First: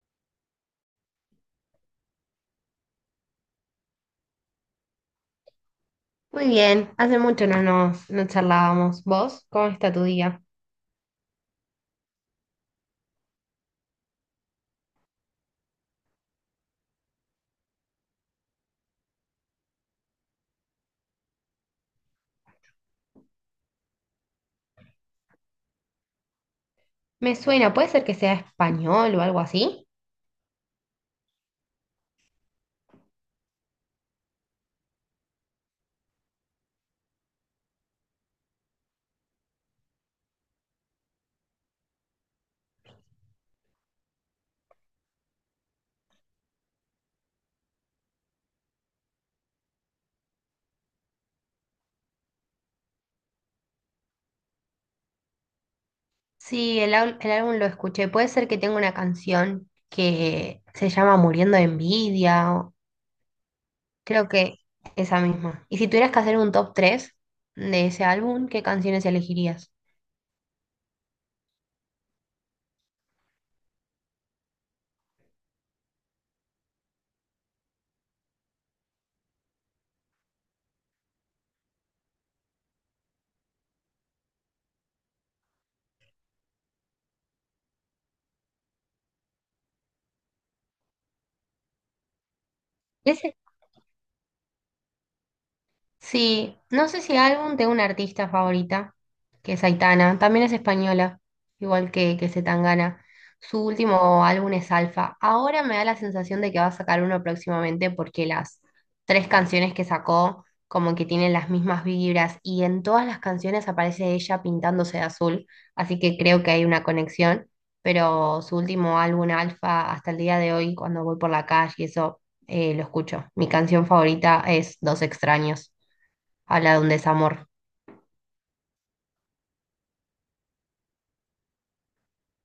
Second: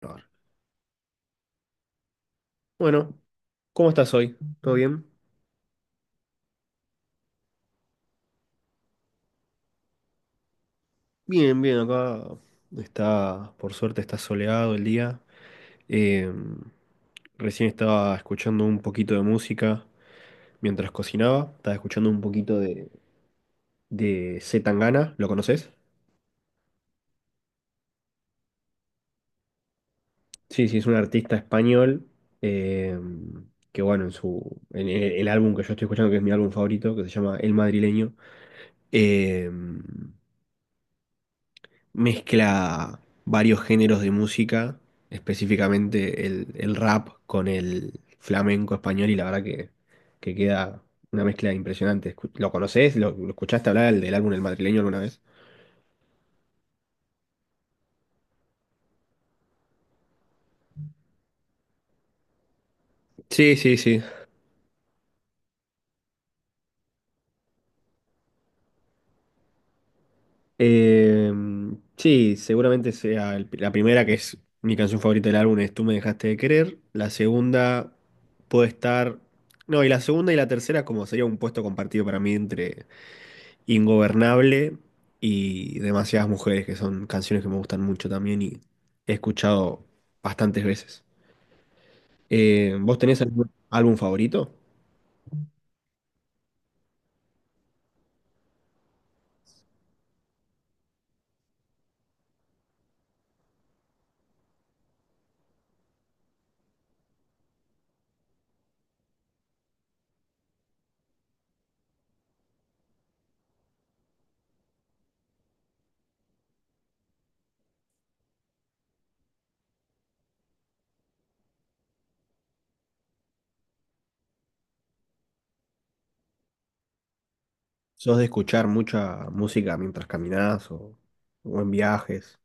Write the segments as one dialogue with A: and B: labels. A: Grabar. Bueno, ¿cómo estás hoy? ¿Todo bien?
B: Muy bien, hace mucho no charlábamos. ¿Vos? ¿Cómo está tu día?
A: Bien, bien, acá está, por suerte está soleado el día. Eh, Recién estaba escuchando un poquito de música mientras cocinaba, estaba escuchando un poquito de C. Tangana, ¿lo conoces?
B: Me suena, puede ser que sea español o algo así.
A: Sí, sí, es un artista español, eh, que bueno, en el álbum que yo estoy escuchando, que es mi álbum favorito, que se llama El Madrileño, eh, mezcla varios géneros de música, específicamente el rap con el flamenco español y la verdad que queda una mezcla impresionante. ¿Lo conoces? ¿Lo escuchaste hablar del álbum El Madrileño alguna vez?
B: Sí, el álbum lo escuché. Puede ser que tenga una canción que se llama Muriendo de Envidia.
A: Sí, sí, sí.
B: Creo que esa misma. Y si tuvieras que hacer un top 3 de ese álbum, ¿qué canciones elegirías?
A: Eh, sí, seguramente sea la primera, que es mi canción favorita del álbum, es Tú me dejaste de querer. La segunda puede estar... No, y la segunda y la tercera como sería un puesto compartido para mí entre Ingobernable y Demasiadas Mujeres, que son canciones que me gustan mucho también y he escuchado bastantes veces. ¿Vos tenés algún álbum favorito?
B: Sí, no sé si álbum, tengo una artista favorita, que es Aitana, también es española, igual que Zetangana. Su último álbum es Alfa. Ahora me da la sensación de que va a sacar uno próximamente porque las tres canciones que sacó como que tienen las mismas vibras y en todas las canciones aparece ella pintándose de azul, así que creo que hay una conexión, pero su último álbum Alfa hasta el día de hoy, cuando voy por la calle y eso, lo escucho. Mi canción favorita es Dos extraños. Habla de un desamor.
A: ¿Sos de escuchar mucha música mientras caminás o en viajes?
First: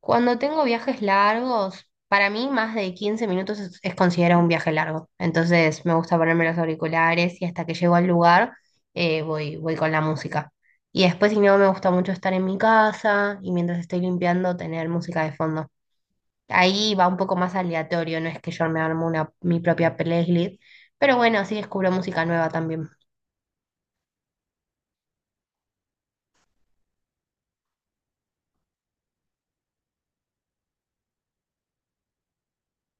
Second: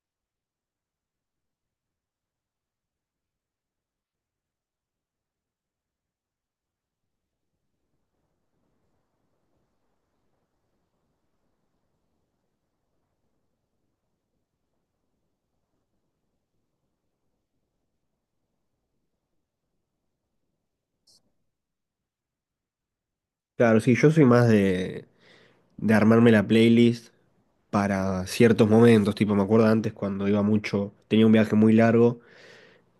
B: Cuando tengo viajes largos, para mí más de 15 minutos es considerado un viaje largo. Entonces me gusta ponerme los auriculares y hasta que llego al lugar, voy con la música. Y después, si no, me gusta mucho estar en mi casa y mientras estoy limpiando tener música de fondo. Ahí va un poco más aleatorio, no es que yo me armo mi propia playlist, pero bueno, así descubro música nueva también.
A: Claro, sí, yo soy más de armarme la playlist para ciertos momentos, tipo me acuerdo antes cuando iba mucho, tenía un viaje muy largo.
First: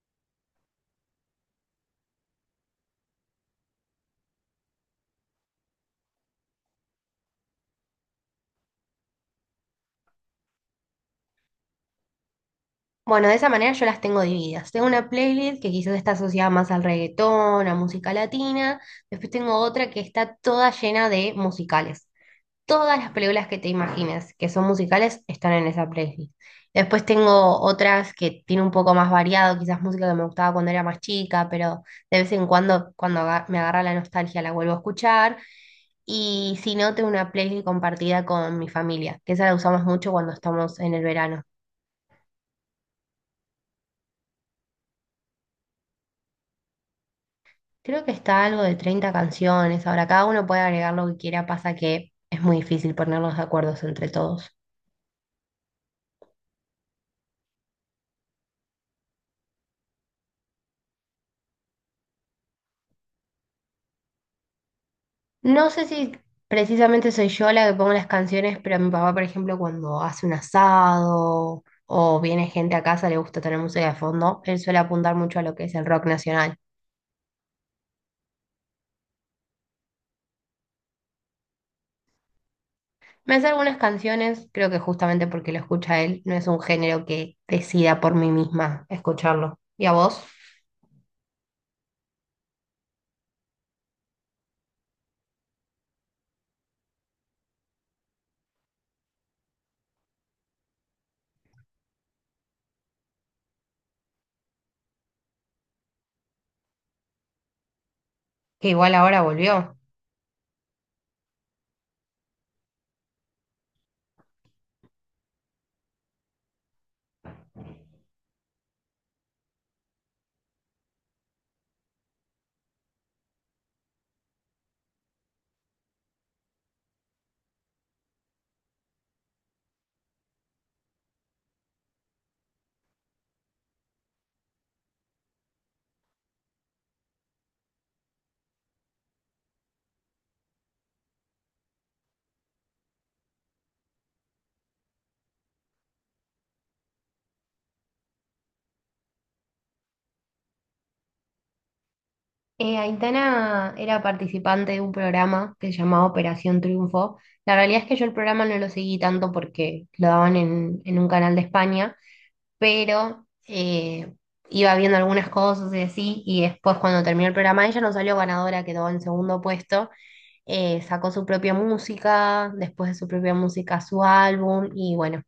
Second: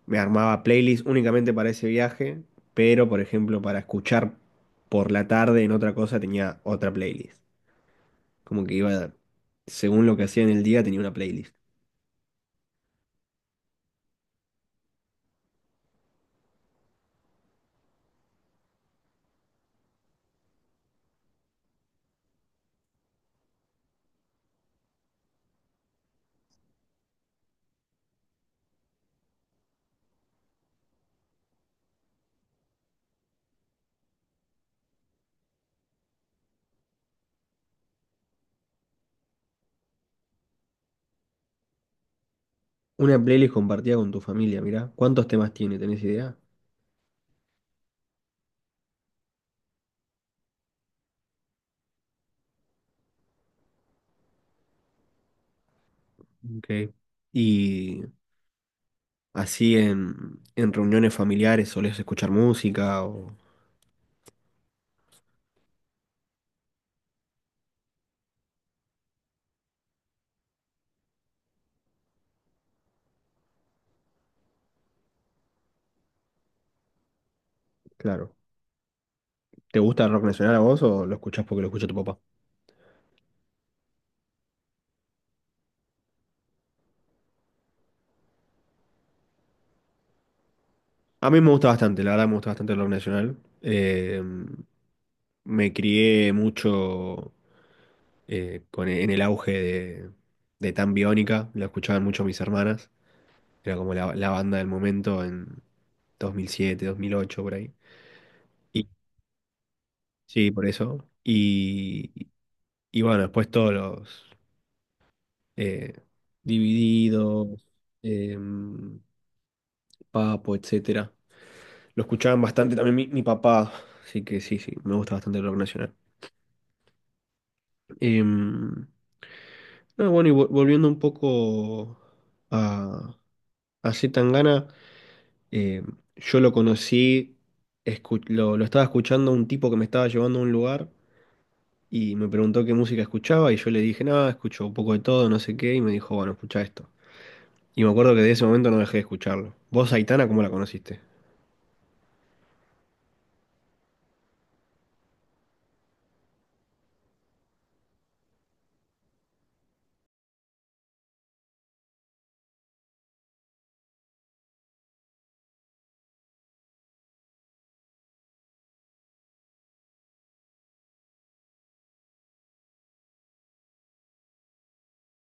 A: Me armaba playlists únicamente para ese viaje, pero por ejemplo para escuchar por la tarde en otra cosa tenía otra playlist. Como que iba, según lo que hacía en el día, tenía una playlist.
B: Bueno, de esa manera yo las tengo divididas. Tengo una playlist que quizás está asociada más al reggaetón, a música latina. Después tengo otra que está toda llena de musicales. Todas las películas que te imagines que son musicales están en esa playlist. Después tengo otras que tiene un poco más variado, quizás música que me gustaba cuando era más chica, pero de vez en cuando, cuando me agarra la nostalgia, la vuelvo a escuchar. Y si no, tengo una playlist compartida con mi familia, que esa la usamos mucho cuando estamos en el verano.
A: Una playlist compartida con tu familia, mirá. ¿Cuántos temas tiene? ¿Tenés idea?
B: Creo que está algo de 30 canciones. Ahora, cada uno puede agregar lo que quiera, pasa que es muy difícil ponernos de acuerdos entre todos.
A: Ok. Y así en reuniones familiares solés escuchar música o...
B: No sé si precisamente soy yo la que pongo las canciones, pero a mi papá, por ejemplo, cuando hace un asado o viene gente a casa, le gusta tener música de fondo, él suele apuntar mucho a lo que es el rock nacional.
A: Claro. ¿Te gusta el rock nacional a vos o lo escuchás porque lo escucha tu papá?
B: Me hace algunas canciones, creo que justamente porque lo escucha él, no es un género que decida por mí misma escucharlo. ¿Y a vos?
A: A mí me gusta bastante, la verdad me gusta bastante el rock nacional. Me crié mucho en el auge de Tan Biónica, la escuchaban mucho mis hermanas, era como la banda del momento en 2007, 2008, por ahí.
B: Que
A: Y
B: igual ahora volvió.
A: sí, por eso. Y bueno, después todos los, eh, Divididos, em, Papo, etcétera. Lo escuchaban bastante también mi papá, así que sí, sí, me gusta bastante el rock nacional. Em, bueno, y volviendo un poco a, a C. Tangana, eh, yo lo conocí, lo estaba escuchando a un tipo que me estaba llevando a un lugar y me preguntó qué música escuchaba y yo le dije, nada, escucho un poco de todo, no sé qué, y me dijo, bueno, escucha esto. Y me acuerdo que de ese momento no dejé de escucharlo. ¿Vos, Aitana, cómo la conociste?
B: Aitana era participante de un programa que se llamaba Operación Triunfo. La realidad es que yo el programa no lo seguí tanto porque lo daban en un canal de España, pero iba viendo algunas cosas y así, y después cuando terminó el programa ella no salió ganadora, quedó en segundo puesto. Sacó su propia música, después de su propia música su álbum, y bueno,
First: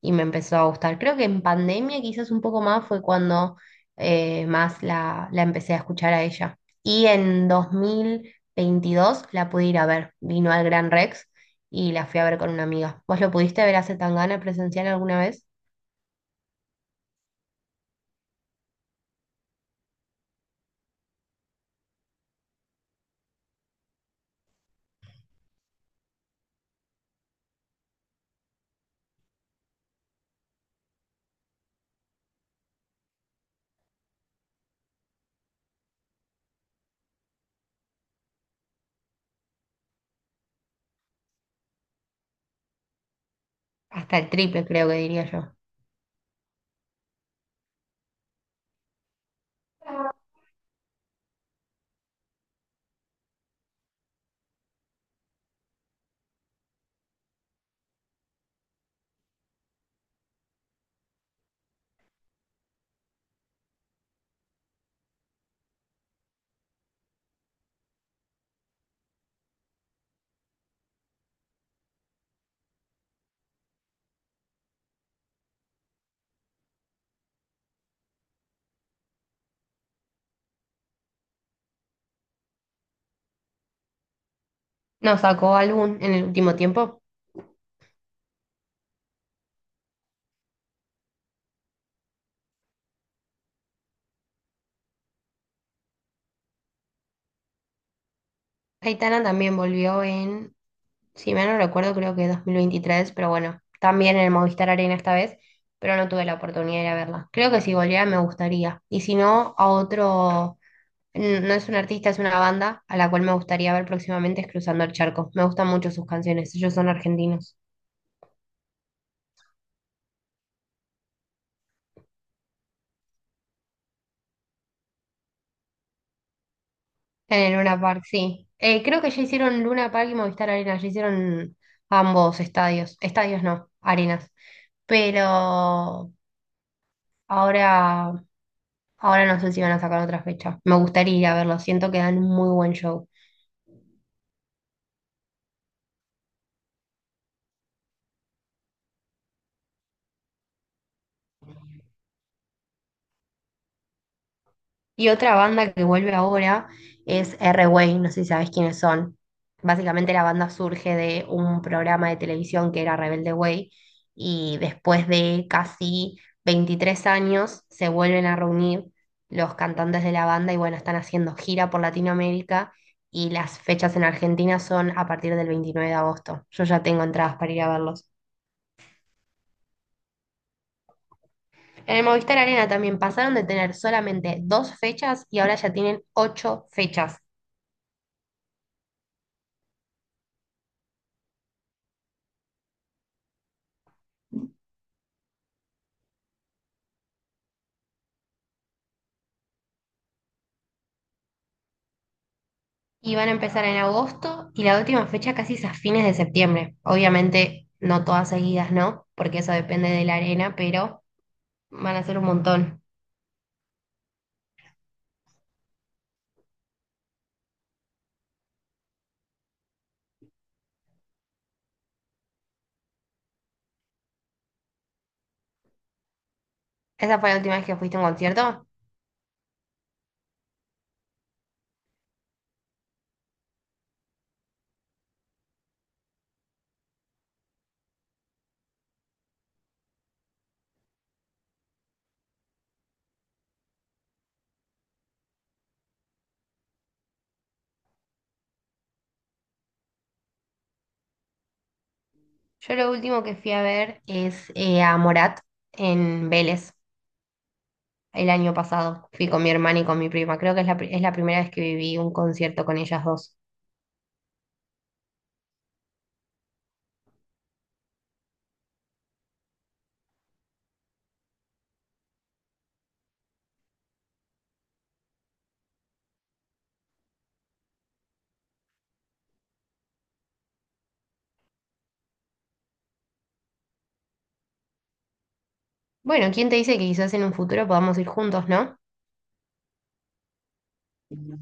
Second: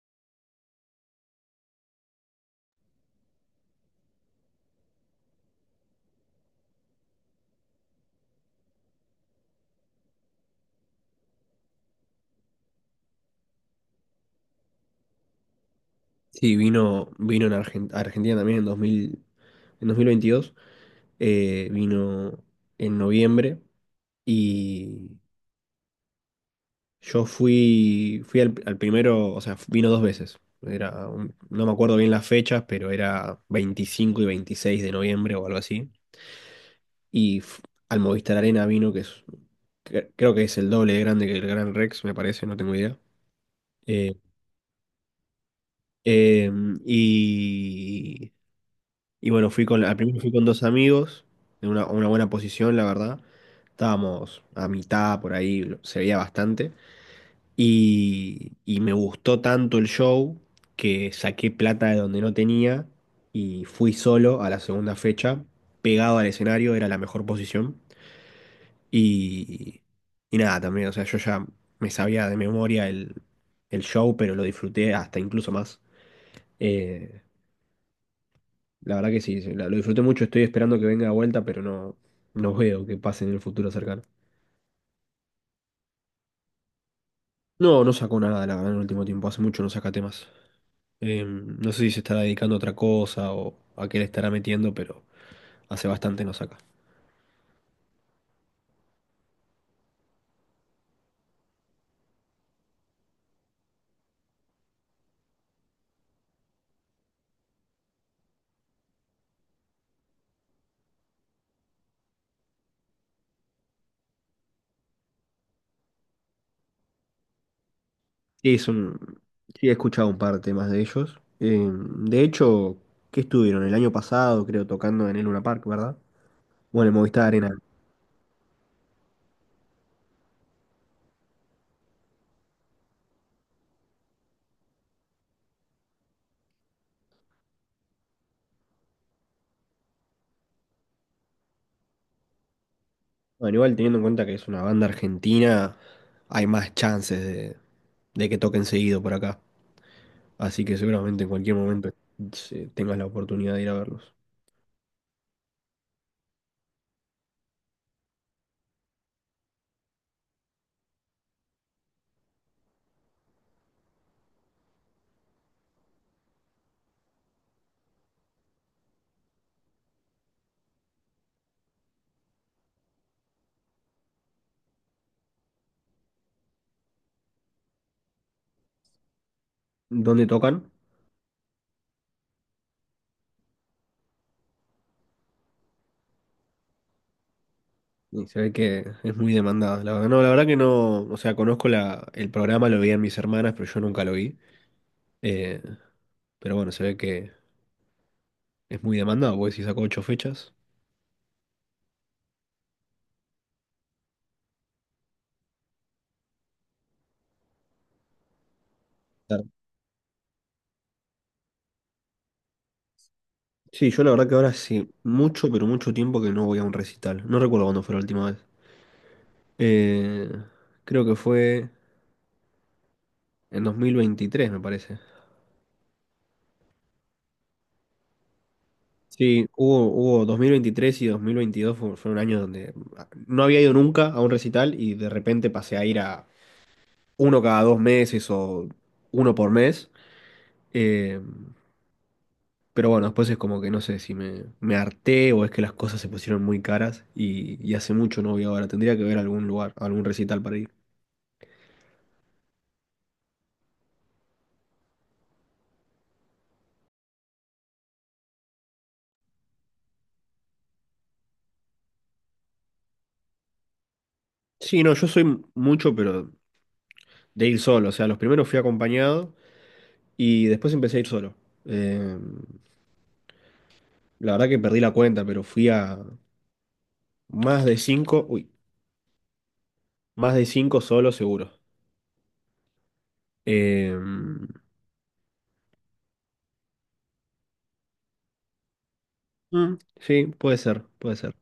B: y me empezó a gustar. Creo que en pandemia quizás un poco más fue cuando la empecé a escuchar a ella. Y en 2022 la pude ir a ver, vino al Gran Rex y la fui a ver con una amiga. ¿Vos lo pudiste ver a Zetangana presencial alguna vez?
A: Sí, vino, vino en a Argentina también en dos mil veintidós, vino en noviembre, y yo fui, fui al primero, o sea, vino dos veces. Era no me acuerdo bien las fechas, pero era 25 y 26 de noviembre o algo así. Y f- Al Movistar Arena vino, que es, creo que es el doble de grande que el Gran Rex, me parece, no tengo idea. Eh,
B: Hasta el triple creo que diría yo.
A: y y bueno, fui con, al primero fui con dos amigos, en una buena posición, la verdad. Estábamos a mitad por ahí, se veía bastante. Y me gustó tanto el show que saqué plata de donde no tenía y fui solo a la segunda fecha, pegado al escenario, era la mejor posición. Y, y nada, también, o sea, yo ya me sabía de memoria el show, pero lo disfruté hasta incluso más. Eh, la verdad que sí, sí, lo disfruté mucho, estoy esperando que venga de vuelta, pero no, no veo que pase en el futuro cercano.
B: No, sacó álbum en el último tiempo.
A: No, no sacó nada, la verdad, en el último tiempo, hace mucho no saca temas. No sé si se estará dedicando a otra cosa o a qué le estará metiendo, pero hace bastante no saca.
B: Aitana también volvió en, si mal no recuerdo, creo que 2023, pero bueno, también en el Movistar Arena esta vez, pero no tuve la oportunidad de ir a verla. Creo que si volviera me gustaría. Y si no, a otro, no es un artista, es una banda a la cual me gustaría ver próximamente es Cruzando el Charco. Me gustan mucho sus canciones, ellos son argentinos.
A: Sí, es un... sí, he escuchado un par de temas de ellos. De hecho, ¿qué estuvieron? El año pasado, creo, tocando en el Luna Park, ¿verdad? Bueno, en Movistar
B: En
A: Arena.
B: el Luna Park, sí. Creo que ya hicieron Luna Park y Movistar Arena, ya hicieron ambos estadios. Estadios no, arenas. Pero Ahora, ahora no sé si van a sacar otra fecha. Me gustaría ir a verlo, siento que dan un muy buen show.
A: Bueno, igual teniendo en cuenta que es una banda argentina, hay más chances de que toquen seguido por acá. Así que seguramente en cualquier momento, tengas la oportunidad de ir a verlos.
B: Y otra banda que vuelve ahora es R-Way, no sé si sabes quiénes son. Básicamente la banda surge de un programa de televisión que era Rebelde Way y después de casi 23 años se vuelven a reunir los cantantes de la banda y bueno, están haciendo gira por Latinoamérica y las fechas en Argentina son a partir del 29 de agosto. Yo ya tengo entradas para ir a verlos.
A: ¿Dónde tocan?
B: En el Movistar Arena también pasaron de tener solamente dos fechas y ahora ya tienen ocho fechas.
A: Y se ve que es muy demandada. La verdad, no, la verdad que no, o sea, conozco el programa, lo veían mis hermanas, pero yo nunca lo vi. Eh, pero bueno, se ve que es muy demandado, porque si sacó 8 fechas.
B: Y van a empezar en agosto y la última fecha casi es a fines de septiembre. Obviamente no todas seguidas, ¿no? Porque
A: Claro.
B: eso depende de la arena, pero van a ser un montón.
A: Sí, yo la verdad que ahora sí, mucho, pero mucho tiempo que no voy a un recital. No recuerdo cuándo fue la última vez. Eh, Creo que fue en 2023, me parece.
B: ¿Esa fue la última vez que fuiste a un concierto?
A: Sí, hubo 2023 y 2022 fue, fue un año donde ah, no había ido nunca a un recital y de repente pasé a ir a uno cada 2 meses o uno por mes. Eh, pero bueno, después es como que no sé si me harté o es que las cosas se pusieron muy caras y hace mucho no voy ahora. Tendría que ver algún lugar, algún recital para ir.
B: Yo lo último que fui a ver es a Morat en Vélez el año pasado. Fui con mi hermana y con mi prima. Creo que es es la primera vez que viví un concierto con ellas dos.
A: Sí, no, yo soy mucho, pero de ir solo. O sea, los primeros fui acompañado y después empecé a ir solo. Eh, la verdad que perdí la cuenta, pero fui a más de 5, uy, más de 5 solo seguro. Eh,
B: Bueno, ¿quién te dice que quizás en un futuro podamos ir juntos, ¿no?
A: sí, puede ser, puede ser.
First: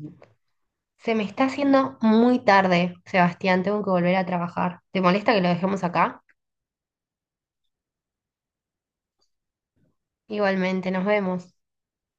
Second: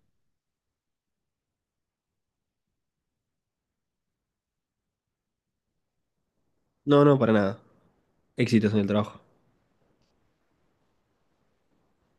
B: Se me está haciendo muy tarde, Sebastián, tengo que volver a trabajar. ¿Te molesta que lo dejemos acá?
A: No, no, para nada. Éxitos en el trabajo.
B: Igualmente, nos vemos.